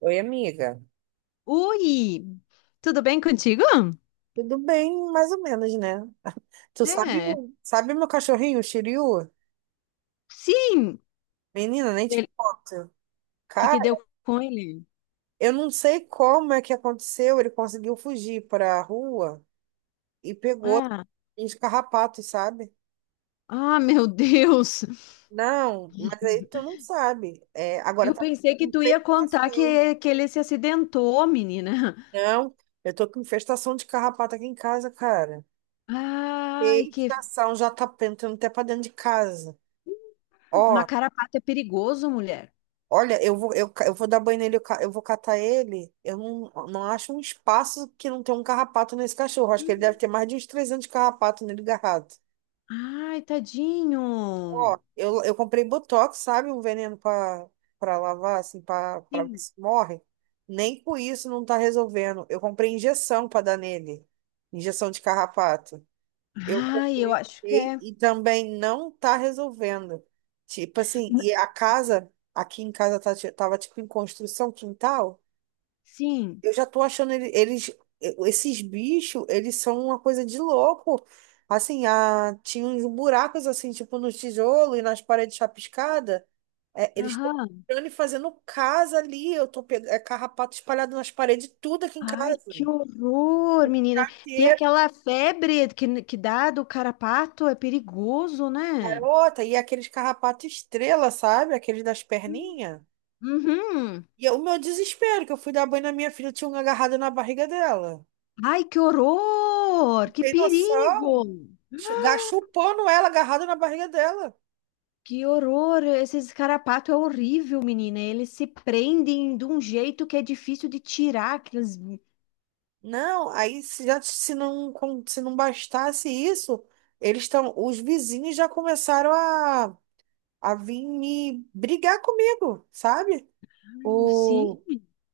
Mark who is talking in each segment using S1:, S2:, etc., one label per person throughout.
S1: Oi, amiga.
S2: Oi, tudo bem contigo?
S1: Tudo bem, mais ou menos, né? Tu sabe,
S2: É,
S1: sabe meu cachorrinho, o Shiryu?
S2: sim.
S1: Menina, nem te
S2: Ele-
S1: conto.
S2: O que que deu
S1: Cara,
S2: com ele?
S1: eu não sei como é que aconteceu. Ele conseguiu fugir para a rua e pegou
S2: Ah,
S1: uns carrapatos, sabe?
S2: ah, meu Deus.
S1: Não, mas aí tu não sabe. É, agora
S2: Eu
S1: tá
S2: pensei
S1: com
S2: que tu ia contar
S1: infestação.
S2: que ele se acidentou, menina.
S1: Não, eu tô com infestação de carrapato aqui em casa, cara.
S2: Ai, que
S1: Infestação já tá entrando até pra dentro de casa.
S2: uma
S1: Ó,
S2: carapata é perigoso, mulher.
S1: Olha, eu vou dar banho nele, eu vou catar ele. Eu não acho um espaço que não tem um carrapato nesse cachorro. Acho que ele deve ter mais de uns 300 carrapatos nele garrado.
S2: Ai, tadinho.
S1: Ó, eu comprei Botox, sabe? Um veneno pra lavar, assim, pra ver
S2: Sim.
S1: se morre. Nem com isso não tá resolvendo. Eu comprei injeção pra dar nele. Injeção de carrapato. Eu
S2: Ai, eu
S1: comprei
S2: acho que é.
S1: e também não tá resolvendo. Tipo assim, e
S2: N-
S1: a casa, aqui em casa tava tipo em construção, quintal.
S2: Sim.
S1: Eu já tô achando eles, esses bichos, eles são uma coisa de louco. Assim, tinha uns buracos assim, tipo no tijolo e nas paredes chapiscadas. É, eles estão
S2: Aham.
S1: entrando e fazendo casa ali. Eu tô pegando carrapato espalhado nas paredes, tudo aqui em
S2: Ai,
S1: casa.
S2: que horror, menina. Tem
S1: Carteira,
S2: aquela febre que dá do carrapato, é perigoso, né?
S1: garota, e aqueles carrapato estrela, sabe? Aqueles das perninhas.
S2: Uhum.
S1: E é o meu desespero, que eu fui dar banho na minha filha, tinha um agarrado na barriga dela.
S2: Ai, que horror!
S1: Não
S2: Que
S1: tem
S2: perigo!
S1: noção? Chupando ela, agarrado na barriga dela.
S2: Que horror! Esses carrapatos é horrível, menina. Eles se prendem de um jeito que é difícil de tirar. Aqueles...
S1: Não, aí se já se não com- se não bastasse isso, os vizinhos já começaram a vir me brigar comigo, sabe?
S2: Sim.
S1: O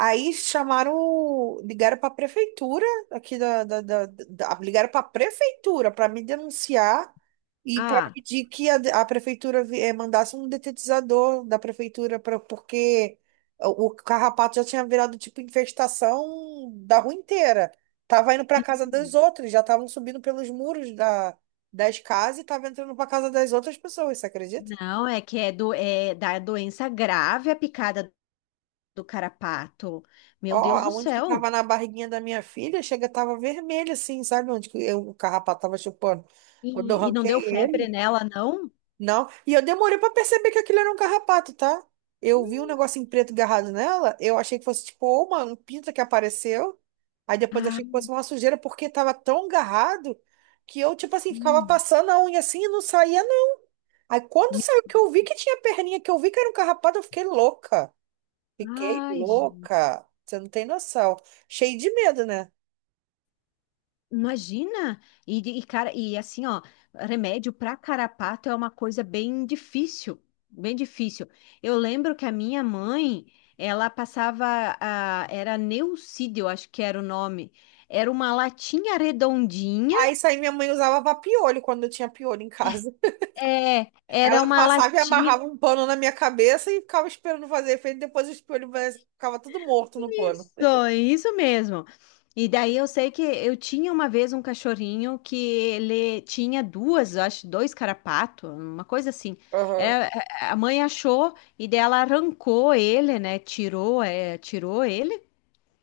S1: Aí ligaram para a prefeitura aqui da, da, da- da- ligaram para a prefeitura para me denunciar e para
S2: Ah,
S1: pedir que a prefeitura mandasse um detetizador da prefeitura porque o carrapato já tinha virado tipo infestação da rua inteira. Tava indo para casa
S2: sim.
S1: das outras, já estavam subindo pelos muros das casas e tava entrando para casa das outras pessoas, você acredita?
S2: Não, é que é, é da doença grave a picada do carrapato.
S1: Ó,
S2: Meu Deus do
S1: aonde que
S2: céu!
S1: tava na barriguinha da minha filha, chega, tava vermelho assim, sabe onde que o carrapato tava chupando? Quando eu
S2: E não
S1: arranquei
S2: deu febre
S1: ele,
S2: nela, não?
S1: não. E eu demorei pra perceber que aquilo era um carrapato, tá? Eu vi um negócio em preto agarrado nela, eu achei que fosse tipo, ô, mano, um pinto que apareceu. Aí depois
S2: Ah,
S1: achei que fosse uma sujeira, porque tava tão agarrado que eu, tipo assim, ficava
S2: sim.
S1: passando a unha assim e não saía, não. Aí quando
S2: Me-
S1: saiu que eu vi que tinha perninha, que eu vi que era um carrapato, eu fiquei louca. Fiquei
S2: Ai, gente,
S1: louca. Você não tem noção. Cheio de medo, né?
S2: imagina! Cara, e assim, ó, remédio para carrapato é uma coisa bem difícil, bem difícil. Eu lembro que a minha mãe, ela passava, a, era Neucídio, eu acho que era o nome. Era uma latinha redondinha,
S1: Aí saí, minha mãe usava pra piolho quando eu tinha piolho em casa.
S2: é, era
S1: Ela
S2: uma
S1: passava e
S2: latinha.
S1: amarrava um pano na minha cabeça e ficava esperando fazer efeito. Depois os piolhos ficava tudo morto no pano.
S2: Isso mesmo. E daí eu sei que eu tinha uma vez um cachorrinho que ele tinha duas, eu acho, dois carapatos, uma coisa assim.
S1: Aham,
S2: É, a mãe achou e daí ela arrancou ele, né? Tirou, é, tirou ele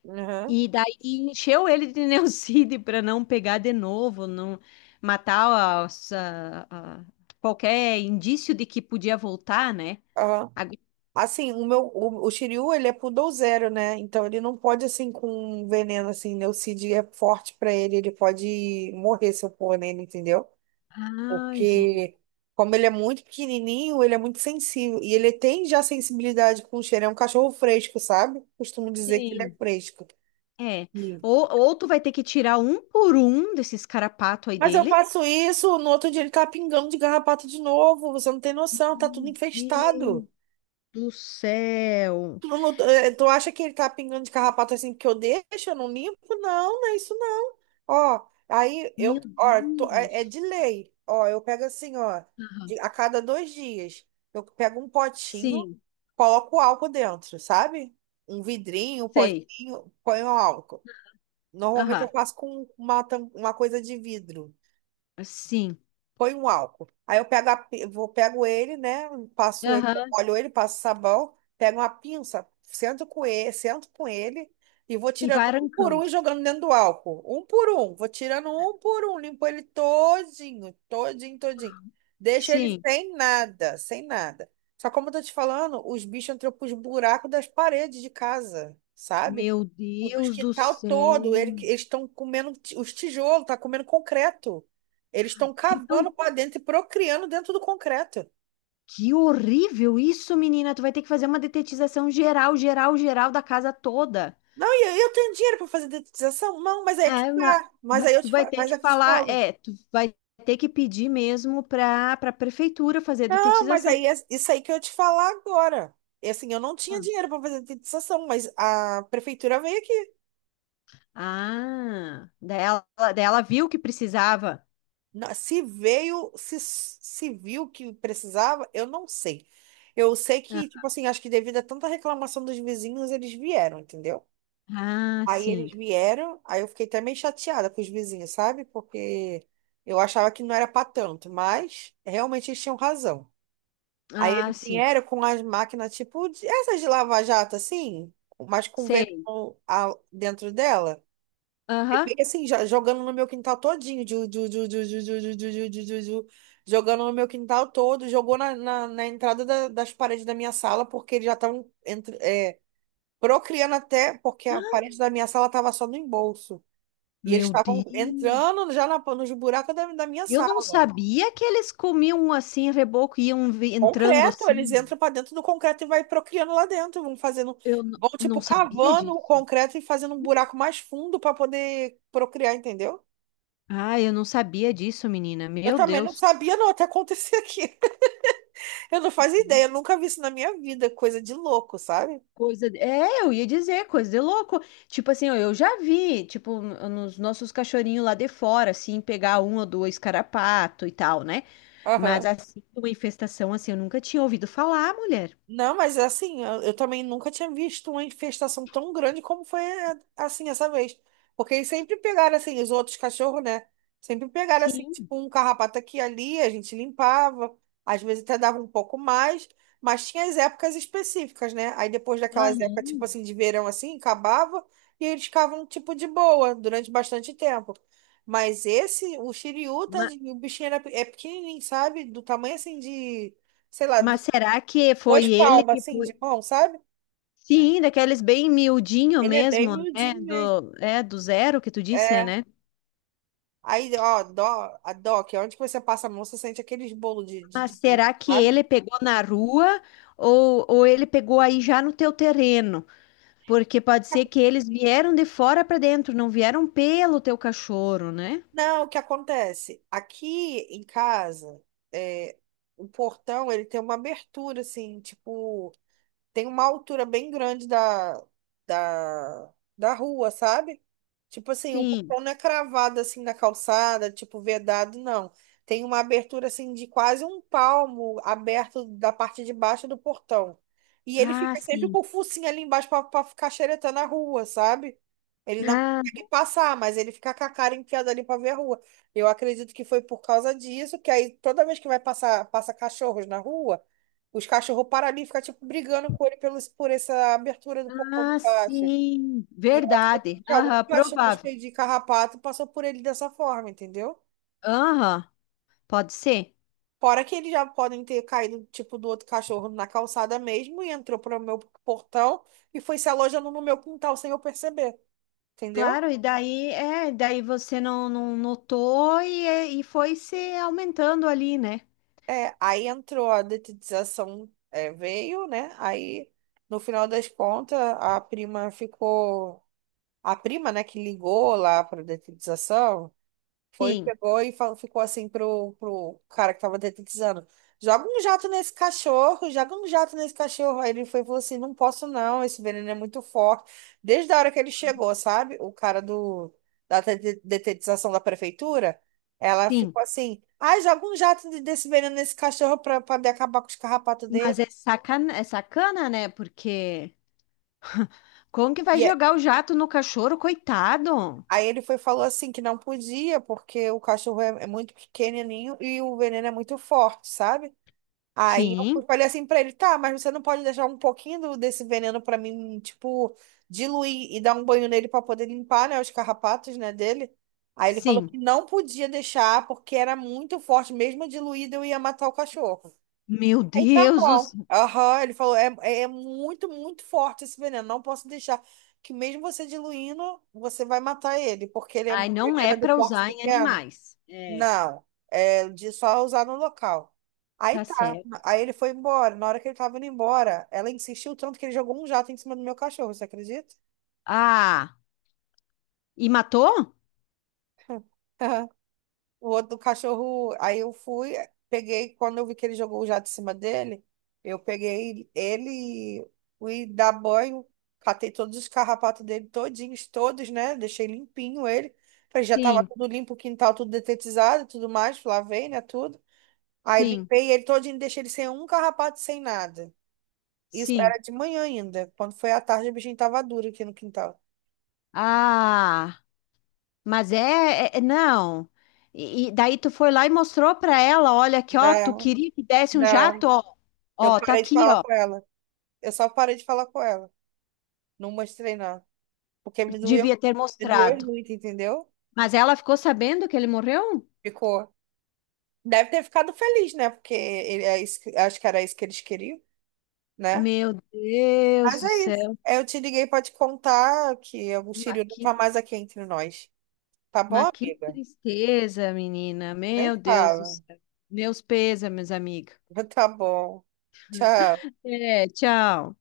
S1: aham,
S2: e daí encheu ele de neucídio para não pegar de novo, não matar qualquer indício de que podia voltar, né?
S1: aham.
S2: Agora-
S1: Assim, o Shiryu, ele é poodle, né? Então ele não pode, assim, com veneno, assim, Neucid é forte pra ele pode morrer se eu pôr nele, entendeu?
S2: Ai, gente.
S1: Porque, como ele é muito pequenininho, ele é muito sensível. E ele tem já sensibilidade com o cheiro. É um cachorro fresco, sabe? Costumo dizer que ele é fresco.
S2: É.
S1: Sim.
S2: Ou tu vai ter que tirar um por um desses carapatos aí
S1: Mas eu
S2: dele.
S1: faço isso, no outro dia ele tá pingando de garrapato de novo. Você não tem noção, tá tudo
S2: Meu Deus
S1: infestado.
S2: do céu.
S1: Tu, não- eh, tu acha que ele tá pingando de carrapato assim porque eu deixo, eu não limpo? Não, não é isso. Ó, aí eu,
S2: Meu
S1: ó, tô- é
S2: Deus.
S1: de lei. Ó, eu pego assim, ó,
S2: Aham.
S1: a cada 2 dias, eu pego um potinho,
S2: Sim,
S1: coloco álcool dentro, sabe? Um vidrinho, um
S2: sei.
S1: potinho, ponho álcool. Normalmente eu
S2: Aham.
S1: faço com uma coisa de vidro.
S2: Sim.
S1: Põe um álcool. Aí eu pego, a pi- vou, pego ele, né? Passo ele,
S2: Aham.
S1: molho ele, passo sabão, pego uma pinça, sento com ele e vou
S2: E
S1: tirando
S2: vai
S1: um por um e
S2: arrancando.
S1: jogando dentro do álcool. Um por um. Vou tirando um por um, limpo ele todinho, todinho, todinho. Deixo ele
S2: Sim.
S1: sem nada, sem nada. Só como eu tô te falando, os bichos entram pros buracos das paredes de casa, sabe?
S2: Meu
S1: O do
S2: Deus do
S1: quintal
S2: céu.
S1: todo, eles estão comendo os tijolos, tá comendo concreto. Eles estão
S2: Que, doi-
S1: cavando para dentro e procriando dentro do concreto.
S2: que horrível isso, menina. Tu vai ter que fazer uma detetização geral, geral, geral da casa toda.
S1: Não, e aí eu tenho dinheiro para fazer dedetização? Não, mas aí é que
S2: Ah, ma-
S1: tá. Mas aí
S2: mas
S1: eu
S2: tu
S1: te,
S2: vai
S1: fa-
S2: ter
S1: mas é
S2: que
S1: que eu te
S2: falar,
S1: falo.
S2: é, tu vai ter que pedir mesmo para a prefeitura fazer a
S1: Não, mas
S2: detetização.
S1: aí é isso aí que eu te falar agora. E assim, eu não tinha dinheiro para fazer dedetização, mas a prefeitura veio aqui.
S2: Ah, daí ela viu que precisava.
S1: Se veio, se viu que precisava, eu não sei. Eu sei que,
S2: Ah,
S1: tipo assim, acho que devido a tanta reclamação dos vizinhos, eles vieram, entendeu?
S2: ah,
S1: Aí
S2: sim.
S1: eles vieram, aí eu fiquei até meio chateada com os vizinhos, sabe? Porque eu achava que não era para tanto, mas realmente eles tinham razão. Aí
S2: Ah,
S1: eles
S2: sim.
S1: vieram com as máquinas, tipo, essas de lava-jato, assim, mas com vento
S2: Sei.
S1: dentro dela. E
S2: Aham.
S1: fica assim, jogando no meu quintal todinho, ju, ju, ju, ju, ju, ju, ju, ju, ju, ju, ju, ju, jogando no meu quintal todo, jogou na entrada das paredes da minha sala, porque eles já estavam procriando até, porque a parede da minha sala estava só no embolso. E eles
S2: Meu
S1: estavam
S2: Deus.
S1: entrando já nos buracos da minha
S2: Eu não
S1: sala.
S2: sabia que eles comiam assim, reboco, e iam entrando
S1: Concreto, eles
S2: assim.
S1: entram para dentro do concreto e vai procriando lá dentro, vão fazendo,
S2: Eu
S1: vão
S2: não
S1: tipo
S2: sabia
S1: cavando o
S2: disso.
S1: concreto e fazendo um buraco mais fundo para poder procriar, entendeu?
S2: Ah, eu não sabia disso, menina.
S1: Eu
S2: Meu
S1: também não
S2: Deus.
S1: sabia não até acontecer aqui. Eu não fazia ideia, eu nunca vi isso na minha vida, coisa de louco, sabe?
S2: Coisa. É, eu ia dizer, coisa de louco. Tipo assim, ó, eu já vi, tipo, nos nossos cachorrinhos lá de fora, assim, pegar um ou dois carrapato e tal, né? Mas
S1: Aham.
S2: assim, uma infestação assim, eu nunca tinha ouvido falar, mulher.
S1: Não, mas assim, eu também nunca tinha visto uma infestação tão grande como foi assim essa vez. Porque eles sempre pegaram assim, os outros cachorros, né? Sempre pegaram assim,
S2: Sim.
S1: tipo, um carrapato aqui e ali, a gente limpava, às vezes até dava um pouco mais, mas tinha as épocas específicas, né? Aí depois daquelas épocas, tipo
S2: Aham.
S1: assim, de verão assim, acabava e eles ficavam, tipo, de boa durante bastante tempo. Mas esse, o Shiryu,
S2: Ma-
S1: tadinho, o bichinho é pequenininho, sabe? Do tamanho assim de sei lá,
S2: Mas, será que
S1: duas
S2: foi ele
S1: palmas,
S2: que
S1: assim, de
S2: foi?
S1: mão, sabe?
S2: Sim, daqueles bem miudinho
S1: Ele é bem
S2: mesmo, né?
S1: miudinho mesmo.
S2: Do, é, do zero que tu disse,
S1: É.
S2: né?
S1: Aí, ó, dó, a DOC, onde que você passa a mão, você sente aqueles bolos de, de,
S2: Mas
S1: de bicho,
S2: será que
S1: sabe?
S2: ele pegou na rua ou ele pegou aí já no teu terreno? Porque pode ser que eles vieram de fora para dentro, não vieram pelo teu cachorro, né?
S1: Não, o que acontece? Aqui em casa, é, o portão, ele tem uma abertura, assim, tipo... tem uma altura bem grande da rua, sabe? Tipo assim, o
S2: Sim.
S1: portão não é cravado assim na calçada, tipo vedado, não. Tem uma abertura assim de quase um palmo aberto da parte de baixo do portão. E ele
S2: Ah,
S1: fica sempre
S2: sim.
S1: com o focinho ali embaixo pra ficar xeretando a rua, sabe? Ele não
S2: Ah,
S1: consegue passar, mas ele fica com a cara enfiada ali pra ver a rua. Eu acredito que foi por causa disso, que aí toda vez que vai passar, passa cachorros na rua. Os cachorros param ali e ficam, tipo, brigando com ele por essa abertura do portão de
S2: ah,
S1: baixo.
S2: sim.
S1: E eu acredito
S2: Verdade.
S1: que algum
S2: Aham,
S1: cachorro
S2: provável.
S1: cheio de carrapato passou por ele dessa forma, entendeu?
S2: Aham, pode ser.
S1: Fora que eles já podem ter caído, tipo, do outro cachorro na calçada mesmo e entrou para o meu portão e foi se alojando no meu quintal sem eu perceber, entendeu?
S2: Claro, e daí, é, daí você não, não notou e, e foi se aumentando ali, né?
S1: É, aí entrou a detetização, é, veio, né? Aí, no final das contas, A prima, né, que ligou lá para a detetização, foi,
S2: Sim,
S1: pegou e falou, ficou assim pro cara que tava detetizando. Joga um jato nesse cachorro, joga um jato nesse cachorro. Aí ele foi e falou assim: não posso não, esse veneno é muito forte. Desde a hora que ele chegou, sabe? O cara da detetização da prefeitura, ela
S2: sim.
S1: ficou assim: ai, joga um jato desse veneno nesse cachorro pra poder acabar com os carrapatos
S2: Mas
S1: dele.
S2: é sacana, né? Porque como que vai
S1: E é-
S2: jogar o jato no cachorro, coitado?
S1: Aí ele foi e falou assim: que não podia, porque o cachorro é muito pequenininho e o veneno é muito forte, sabe? Aí
S2: Sim,
S1: eu falei assim pra ele, tá, mas você não pode deixar um pouquinho desse veneno pra mim, tipo, diluir e dar um banho nele pra poder limpar, né, os carrapatos, né, dele. Aí ele falou que
S2: sim.
S1: não podia deixar porque era muito forte, mesmo diluído eu ia matar o cachorro.
S2: Meu
S1: Aí tá bom.
S2: Deus.
S1: Aham, ele falou, é é muito, muito forte esse veneno, não posso deixar. Que mesmo você diluindo, você vai matar ele, porque
S2: Ai,
S1: ele
S2: não é
S1: era do
S2: para
S1: porte
S2: usar em
S1: pequeno.
S2: animais. É.
S1: Não, é de só usar no local. Aí
S2: Tá
S1: tá,
S2: certo.
S1: aí ele foi embora. Na hora que ele tava indo embora, ela insistiu tanto que ele jogou um jato em cima do meu cachorro, você acredita?
S2: Ah, e matou?
S1: O outro cachorro, aí eu fui, peguei, quando eu vi que ele jogou o jato em cima dele, eu peguei ele, fui dar banho, catei todos os carrapatos dele todinhos, todos, né? Deixei limpinho ele. Falei, já tava
S2: Sim,
S1: tudo limpo, o quintal tudo detetizado, e tudo mais, lavei, né, tudo. Aí
S2: sim,
S1: limpei ele todinho, deixei ele sem um carrapato, sem nada. Isso
S2: sim.
S1: era de manhã ainda. Quando foi à tarde, o bichinho tava duro aqui no quintal.
S2: Ah, mas é, não. E daí tu foi lá e mostrou para ela, olha aqui, ó, tu
S1: Não,
S2: queria que desse um
S1: não.
S2: jato, ó.
S1: Eu
S2: Ó, tá
S1: parei de
S2: aqui,
S1: falar
S2: ó.
S1: com ela. Eu só parei de falar com ela. Não mostrei, não. Porque
S2: Devia ter
S1: me doeu
S2: mostrado.
S1: muito, entendeu?
S2: Mas ela ficou sabendo que ele morreu?
S1: Ficou. Deve ter ficado feliz, né? Porque ele, acho que era isso que eles queriam, né?
S2: Meu Deus
S1: Mas
S2: do
S1: é isso.
S2: céu.
S1: Eu te liguei pra te contar que o
S2: Mas
S1: Círio não
S2: que,
S1: tá mais aqui entre nós. Tá bom,
S2: mas que
S1: amiga?
S2: tristeza, menina.
S1: Nem
S2: Meu Deus do
S1: fala.
S2: céu. Meus pêsames, amiga.
S1: Tá bom. Tchau.
S2: Até. Tchau.